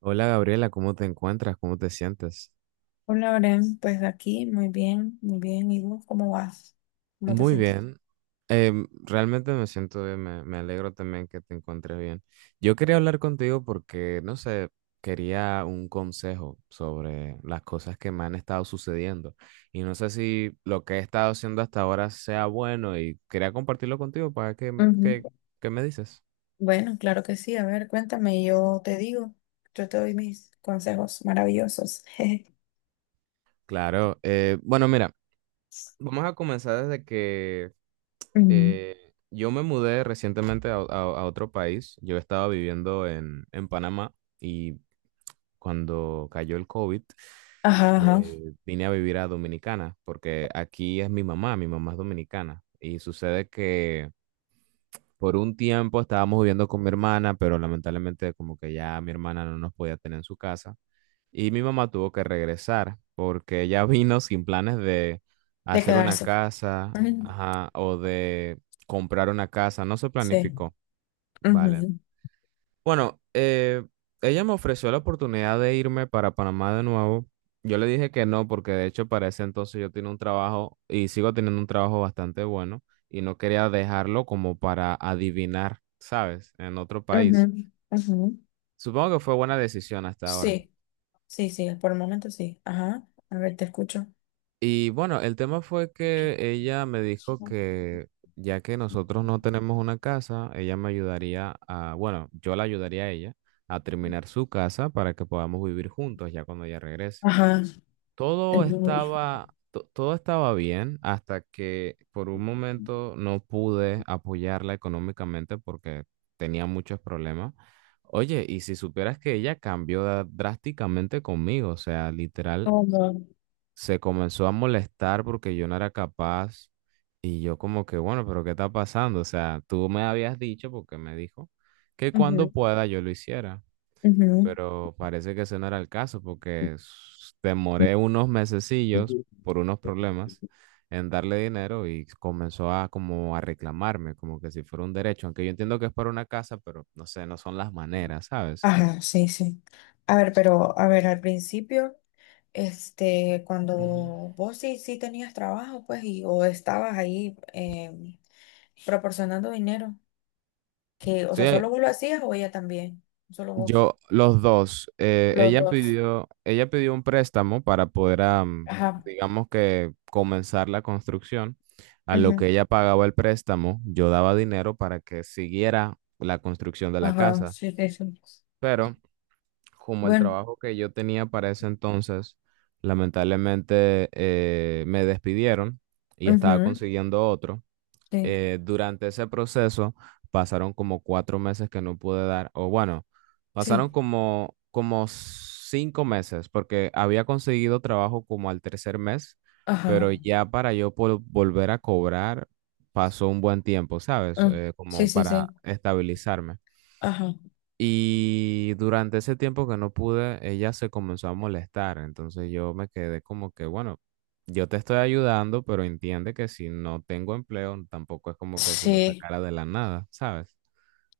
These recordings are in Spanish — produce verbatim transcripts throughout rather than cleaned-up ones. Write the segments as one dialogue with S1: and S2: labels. S1: Hola Gabriela, ¿cómo te encuentras? ¿Cómo te sientes?
S2: Hola, Oren, pues aquí, muy bien, muy bien. ¿Y vos cómo vas? ¿Cómo te
S1: Muy
S2: sentís?
S1: bien. Em, realmente me siento bien, me, me alegro también que te encuentres bien. Yo quería hablar contigo porque, no sé, quería un consejo sobre las cosas que me han estado sucediendo y no sé si lo que he estado haciendo hasta ahora sea bueno y quería compartirlo contigo para que,
S2: Ujú.
S1: que- ¿Qué me dices?
S2: Bueno, claro que sí. A ver, cuéntame, yo te digo, yo te doy mis consejos maravillosos.
S1: Claro, eh, bueno, mira, vamos a comenzar desde que
S2: Mm.
S1: Eh, yo me mudé recientemente a, a- a otro país. Yo estaba viviendo en, en Panamá y cuando cayó el COVID,
S2: Ajá, ajá,
S1: eh, vine a vivir a Dominicana porque aquí es mi mamá, mi mamá es dominicana. Y sucede que por un tiempo estábamos viviendo con mi hermana, pero lamentablemente como que ya mi hermana no nos podía tener en su casa. Y mi mamá tuvo que regresar porque ella vino sin planes de
S2: de
S1: hacer una
S2: quedarse.
S1: casa,
S2: Ujú.
S1: ajá, o de comprar una casa, no se
S2: Sí.
S1: planificó. Vale.
S2: Ujú,
S1: Bueno, eh, ella me ofreció la oportunidad de irme para Panamá de nuevo. Yo le dije que no, porque de hecho para ese entonces yo tenía un trabajo y sigo teniendo un trabajo bastante bueno y no quería dejarlo como para adivinar, ¿sabes? En otro
S2: ujú,
S1: país.
S2: ujú.
S1: Supongo que fue buena decisión hasta ahora.
S2: Sí, sí, sí, por el momento sí. Ajá, a ver, te escucho.
S1: Y bueno, el tema fue que ella me dijo que ya que nosotros no tenemos una casa, ella me ayudaría a, bueno, yo la ayudaría a ella a terminar su casa para que podamos vivir juntos ya cuando ella regrese.
S2: Ajá,
S1: Todo
S2: ujú,
S1: estaba, to- todo estaba bien hasta que por un momento no pude apoyarla económicamente porque tenía muchos problemas. Oye, y si supieras que ella cambió da- drásticamente conmigo, o sea, literal,
S2: como,
S1: se comenzó a molestar porque yo no era capaz y yo como que, bueno, pero ¿qué está pasando? O sea, tú me habías dicho, porque me dijo, que
S2: ujú,
S1: cuando pueda yo lo hiciera, pero parece que ese no era el caso porque s- demoré unos mesecillos
S2: ujú.
S1: por unos problemas en darle dinero y comenzó a como a reclamarme, como que si fuera un derecho, aunque yo entiendo que es para una casa, pero no sé, no son las maneras, ¿sabes?
S2: Ajá, sí, sí. A ver, pero a ver, al principio, este, cuando
S1: Ujú.
S2: vos sí, sí tenías trabajo, pues, y o estabas ahí em, proporcionando dinero, que, o
S1: Sí,
S2: sea, ¿solo vos lo hacías o ella también? Solo vos.
S1: yo, los dos, eh,
S2: Los
S1: ella
S2: dos.
S1: pidió, ella pidió un préstamo para poder, am,
S2: Ajá.
S1: digamos que, comenzar la construcción. A lo que
S2: Ujú.
S1: ella pagaba el préstamo, yo daba dinero para que siguiera la construcción de la
S2: Ajá,
S1: casa.
S2: sí, sí, sí.
S1: Pero como el
S2: Bueno,
S1: trabajo que yo tenía para ese entonces, lamentablemente eh, me despidieron y estaba
S2: ujú,
S1: consiguiendo otro
S2: sí,
S1: eh, durante ese proceso pasaron como cuatro meses que no pude dar, o bueno,
S2: sí.
S1: pasaron como, como cinco meses, porque había conseguido trabajo como al tercer mes,
S2: Ajá.
S1: pero ya para yo po- volver a cobrar pasó un buen tiempo, ¿sabes?
S2: mm,
S1: Eh,
S2: sí,
S1: como
S2: sí,
S1: para
S2: sí.
S1: estabilizarme.
S2: Ajá.
S1: Y durante ese tiempo que no pude, ella se comenzó a molestar. Entonces yo me quedé como que, bueno, yo te estoy ayudando, pero entiende que si no tengo empleo, tampoco es como que si lo
S2: Sí,
S1: sacara de la nada, ¿sabes?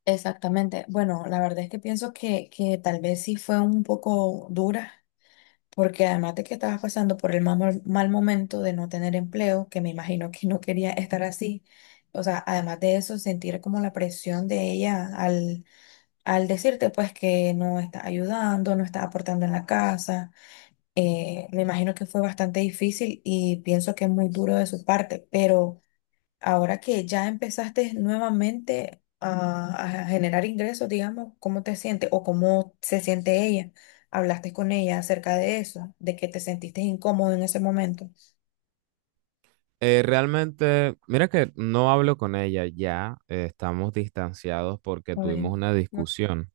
S2: exactamente. Bueno, la verdad es que pienso que, que tal vez sí fue un poco dura. Porque además de que estabas pasando por el mal, mal momento de no tener empleo, que me imagino que no quería estar así, o sea, además de eso, sentir como la presión de ella al, al decirte pues que no está ayudando, no está aportando en la casa, eh, me imagino que fue bastante difícil y pienso que es muy duro de su parte, pero... Ahora que ya empezaste nuevamente a, a generar ingresos, digamos, ¿cómo te sientes o cómo se siente ella? ¿Hablaste con ella acerca de eso, de que te sentiste incómodo en ese momento?
S1: Eh, realmente, mira que no hablo con ella ya, eh, estamos distanciados porque
S2: Ay,
S1: tuvimos una
S2: no.
S1: discusión.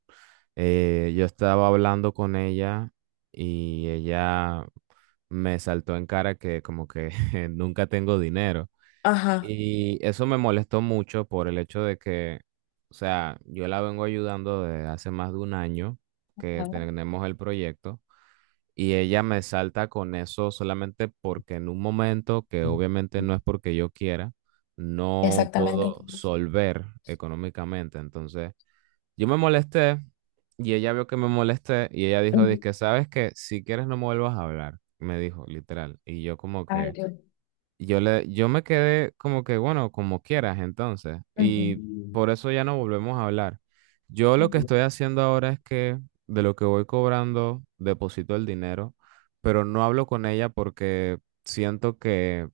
S1: Eh, yo estaba hablando con ella y ella me saltó en cara que como que nunca tengo dinero.
S2: Ajá.
S1: Y eso me molestó mucho por el hecho de que, o sea, yo la vengo ayudando desde hace más de un año que
S2: Ah,
S1: tenemos el proyecto y ella me salta con eso solamente porque en un momento que obviamente no es porque yo quiera, no
S2: exactamente.
S1: puedo solver económicamente. Entonces, yo me molesté y ella vio que me molesté y ella dijo,
S2: Ujú.
S1: que ¿sabes que Si quieres no me vuelvas a hablar, me dijo, literal. Y yo como
S2: Ay,
S1: que...
S2: Dios.
S1: Yo le, yo me quedé como que, bueno, como quieras entonces. Y
S2: Ujú.
S1: por eso ya no volvemos a hablar. Yo lo que estoy haciendo ahora es que de lo que voy cobrando, deposito el dinero, pero no hablo con ella porque siento que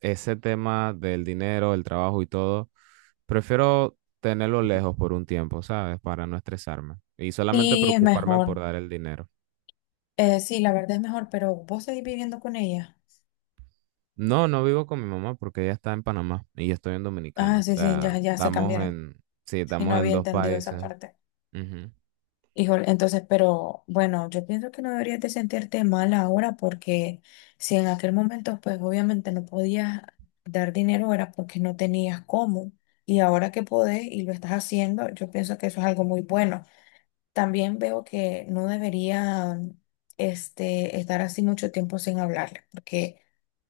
S1: ese tema del dinero, el trabajo y todo, prefiero tenerlo lejos por un tiempo, ¿sabes? Para no estresarme y solamente
S2: Sí, es
S1: preocuparme
S2: mejor.
S1: por dar el dinero.
S2: Eh, sí, la verdad es mejor, pero vos seguís viviendo con ella.
S1: No, no vivo con mi mamá porque ella está en Panamá y yo estoy en Dominicana.
S2: Ah,
S1: O
S2: sí, sí,
S1: sea,
S2: ya, ya se
S1: estamos
S2: cambiaron.
S1: en, sí,
S2: Sí, no
S1: estamos en
S2: había
S1: dos
S2: entendido esa
S1: países.
S2: parte.
S1: Ujú.
S2: Híjole, entonces, pero bueno, yo pienso que no deberías de sentirte mal ahora porque si en aquel momento, pues obviamente no podías dar dinero era porque no tenías cómo. Y ahora que podés y lo estás haciendo, yo pienso que eso es algo muy bueno. También veo que no debería este, estar así mucho tiempo sin hablarle, porque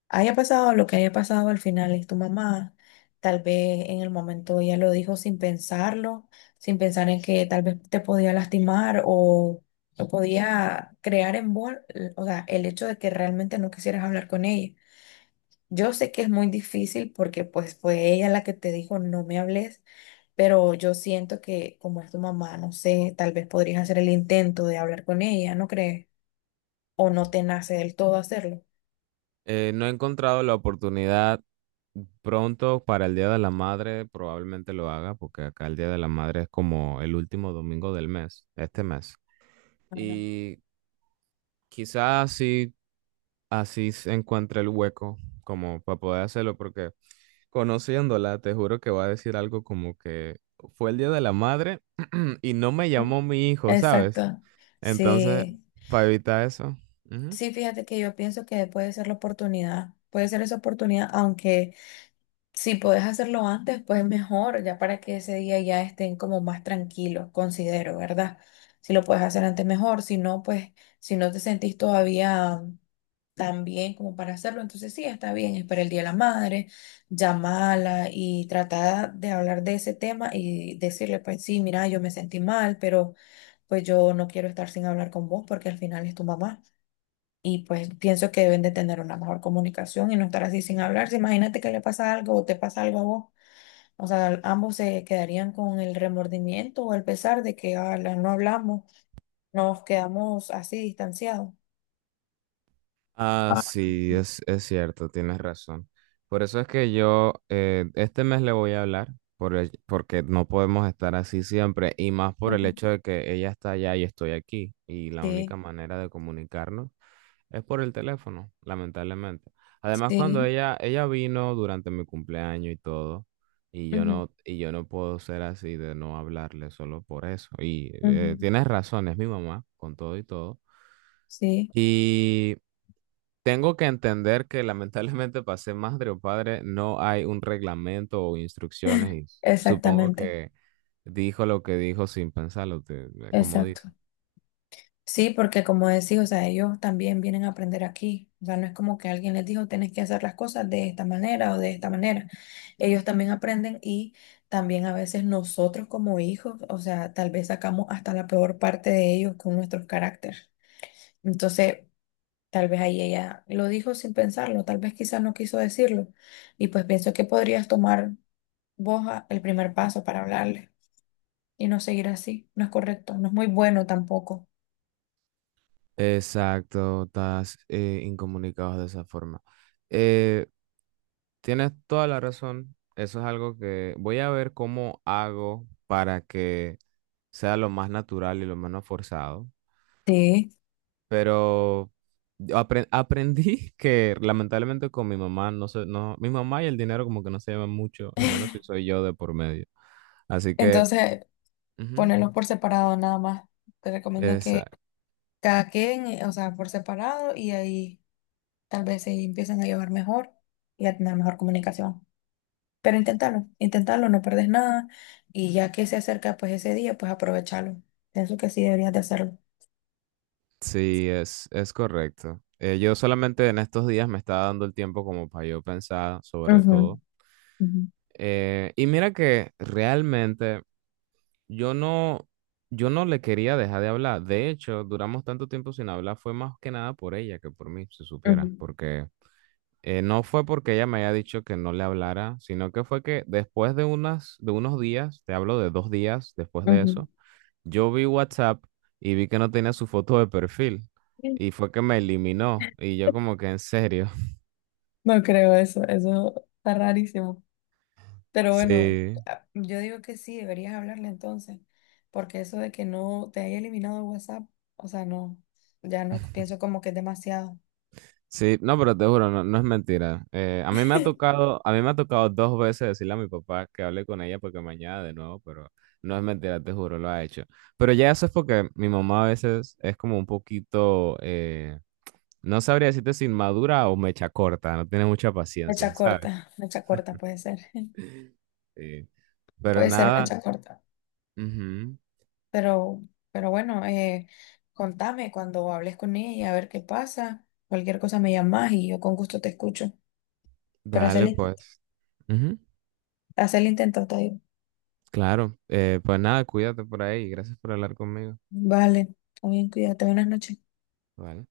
S2: haya pasado lo que haya pasado, al final es tu mamá. Tal vez en el momento ella lo dijo sin pensarlo, sin pensar en que tal vez te podía lastimar o, o podía crear en vos, o sea, el hecho de que realmente no quisieras hablar con ella. Yo sé que es muy difícil porque pues fue ella la que te dijo no me hables, pero yo siento que como es tu mamá, no sé, tal vez podrías hacer el intento de hablar con ella, ¿no crees? O no te nace del todo hacerlo.
S1: Eh, no he encontrado la oportunidad pronto para el Día de la Madre, probablemente lo haga porque acá el Día de la Madre es como el último domingo del mes, este mes. Y quizás así, así se encuentre el hueco como para poder hacerlo porque, conociéndola, te juro que va a decir algo como que fue el día de la madre y no me llamó mi hijo, ¿sabes?
S2: Exacto.
S1: Entonces,
S2: Sí,
S1: para evitar eso. Ujú.
S2: sí, fíjate que yo pienso que puede ser la oportunidad, puede ser esa oportunidad, aunque si puedes hacerlo antes, pues mejor, ya para que ese día ya estén como más tranquilos, considero, ¿verdad? Si lo puedes hacer antes, mejor, si no, pues si no te sentís todavía tan bien como para hacerlo, entonces sí, está bien, espera el Día de la Madre, llamala y trata de hablar de ese tema y decirle, pues sí, mira, yo me sentí mal, pero pues yo no quiero estar sin hablar con vos porque al final es tu mamá. Y pues pienso que deben de tener una mejor comunicación y no estar así sin hablarse. Imagínate que le pasa algo o te pasa algo a vos. O sea, ambos se quedarían con el remordimiento o el pesar de que "Ala, no hablamos, nos quedamos así distanciados".
S1: Ah, sí, es, es cierto, tienes razón. Por eso es que yo eh, este mes le voy a hablar, por el- porque no podemos estar así siempre, y más por el
S2: Ujú.
S1: hecho de que ella está allá y estoy aquí, y la
S2: Sí,
S1: única manera de comunicarnos es por el teléfono, lamentablemente. Además, cuando
S2: sí,
S1: ella, ella vino durante mi cumpleaños y todo, y yo
S2: ujú,
S1: no, y yo no puedo ser así de no hablarle solo por eso. Y
S2: ujú.
S1: eh, tienes razón, es mi mamá, con todo y todo.
S2: Sí,
S1: Tengo que entender que lamentablemente para ser madre o padre no hay un reglamento o instrucciones y supongo
S2: exactamente,
S1: que dijo lo que dijo sin pensarlo, te- eh, como dice.
S2: exacto. Sí, porque como decía, o sea, ellos también vienen a aprender aquí. O sea, no es como que alguien les dijo, tenés que hacer las cosas de esta manera o de esta manera. Ellos también aprenden y también a veces nosotros como hijos, o sea, tal vez sacamos hasta la peor parte de ellos con nuestros caracteres. Entonces, tal vez ahí ella lo dijo sin pensarlo, tal vez quizás no quiso decirlo. Y pues pienso que podrías tomar vos a- el primer paso para hablarle y no seguir así. No es correcto, no es muy bueno tampoco.
S1: Exacto, estás eh, incomunicado de esa forma. Eh, tienes toda la razón. Eso es algo que voy a ver cómo hago para que sea lo más natural y lo menos forzado.
S2: Sí.
S1: Pero apre- aprendí que lamentablemente con mi mamá no sé, no, mi mamá y el dinero como que no se llevan mucho, y menos si soy yo de por medio. Así que,
S2: Entonces,
S1: ujú,
S2: ponerlos por separado nada más. Te recomiendo que
S1: esa-
S2: cada queden, eh, o sea, por separado y ahí tal vez se empiezan a llevar mejor y a tener mejor comunicación. Pero inténtalo, inténtalo, no perdés nada y ya que se acerca pues ese día, pues aprovechalo. Pienso que sí deberías de hacerlo.
S1: sí, es, es correcto. Eh, yo solamente en estos días me estaba dando el tiempo como para yo pensar sobre
S2: Ujú,
S1: todo.
S2: ujú,
S1: Eh, y mira que realmente yo no, yo no le quería dejar de hablar. De hecho, duramos tanto tiempo sin hablar, fue más que nada por ella que por mí, si supiera, porque Eh, no fue porque ella me haya dicho que no le hablara, sino que fue que después de unas, de unos días, te hablo de dos días después de
S2: ujú,
S1: eso, yo vi WhatsApp y vi que no tenía su foto de perfil
S2: ujú.
S1: y fue que me eliminó y yo como que en serio.
S2: No creo eso, eso está rarísimo. Pero bueno,
S1: Sí,
S2: a- yo digo que sí, deberías hablarle entonces, porque eso de que no te haya eliminado WhatsApp, o sea, no, ya no pienso como que es demasiado.
S1: sí, no, pero te juro, no, no es mentira. Eh, a mí me ha tocado, a mí me ha tocado dos veces decirle a mi papá que hable con ella porque mañana de nuevo, pero no es mentira, te juro, lo ha hecho. Pero ya eso es porque mi mamá a veces es como un poquito... eh, no sabría decirte si inmadura o mecha corta, no tiene mucha paciencia,
S2: Mecha
S1: ¿sabes?
S2: corta, mecha corta puede ser,
S1: Sí. Pero
S2: puede ser
S1: nada,
S2: mecha corta.
S1: ujú,
S2: Pero, pero bueno, eh, contame cuando hables con ella, a ver qué pasa. Cualquier cosa me llamas y yo con gusto te escucho. Pero haz el
S1: dale
S2: intento,
S1: pues. Ujú,
S2: haz el intento, te digo.
S1: claro, Eh, pues nada, cuídate por ahí, gracias por hablar conmigo.
S2: Vale, está bien, cuídate, buenas noches.
S1: Vale.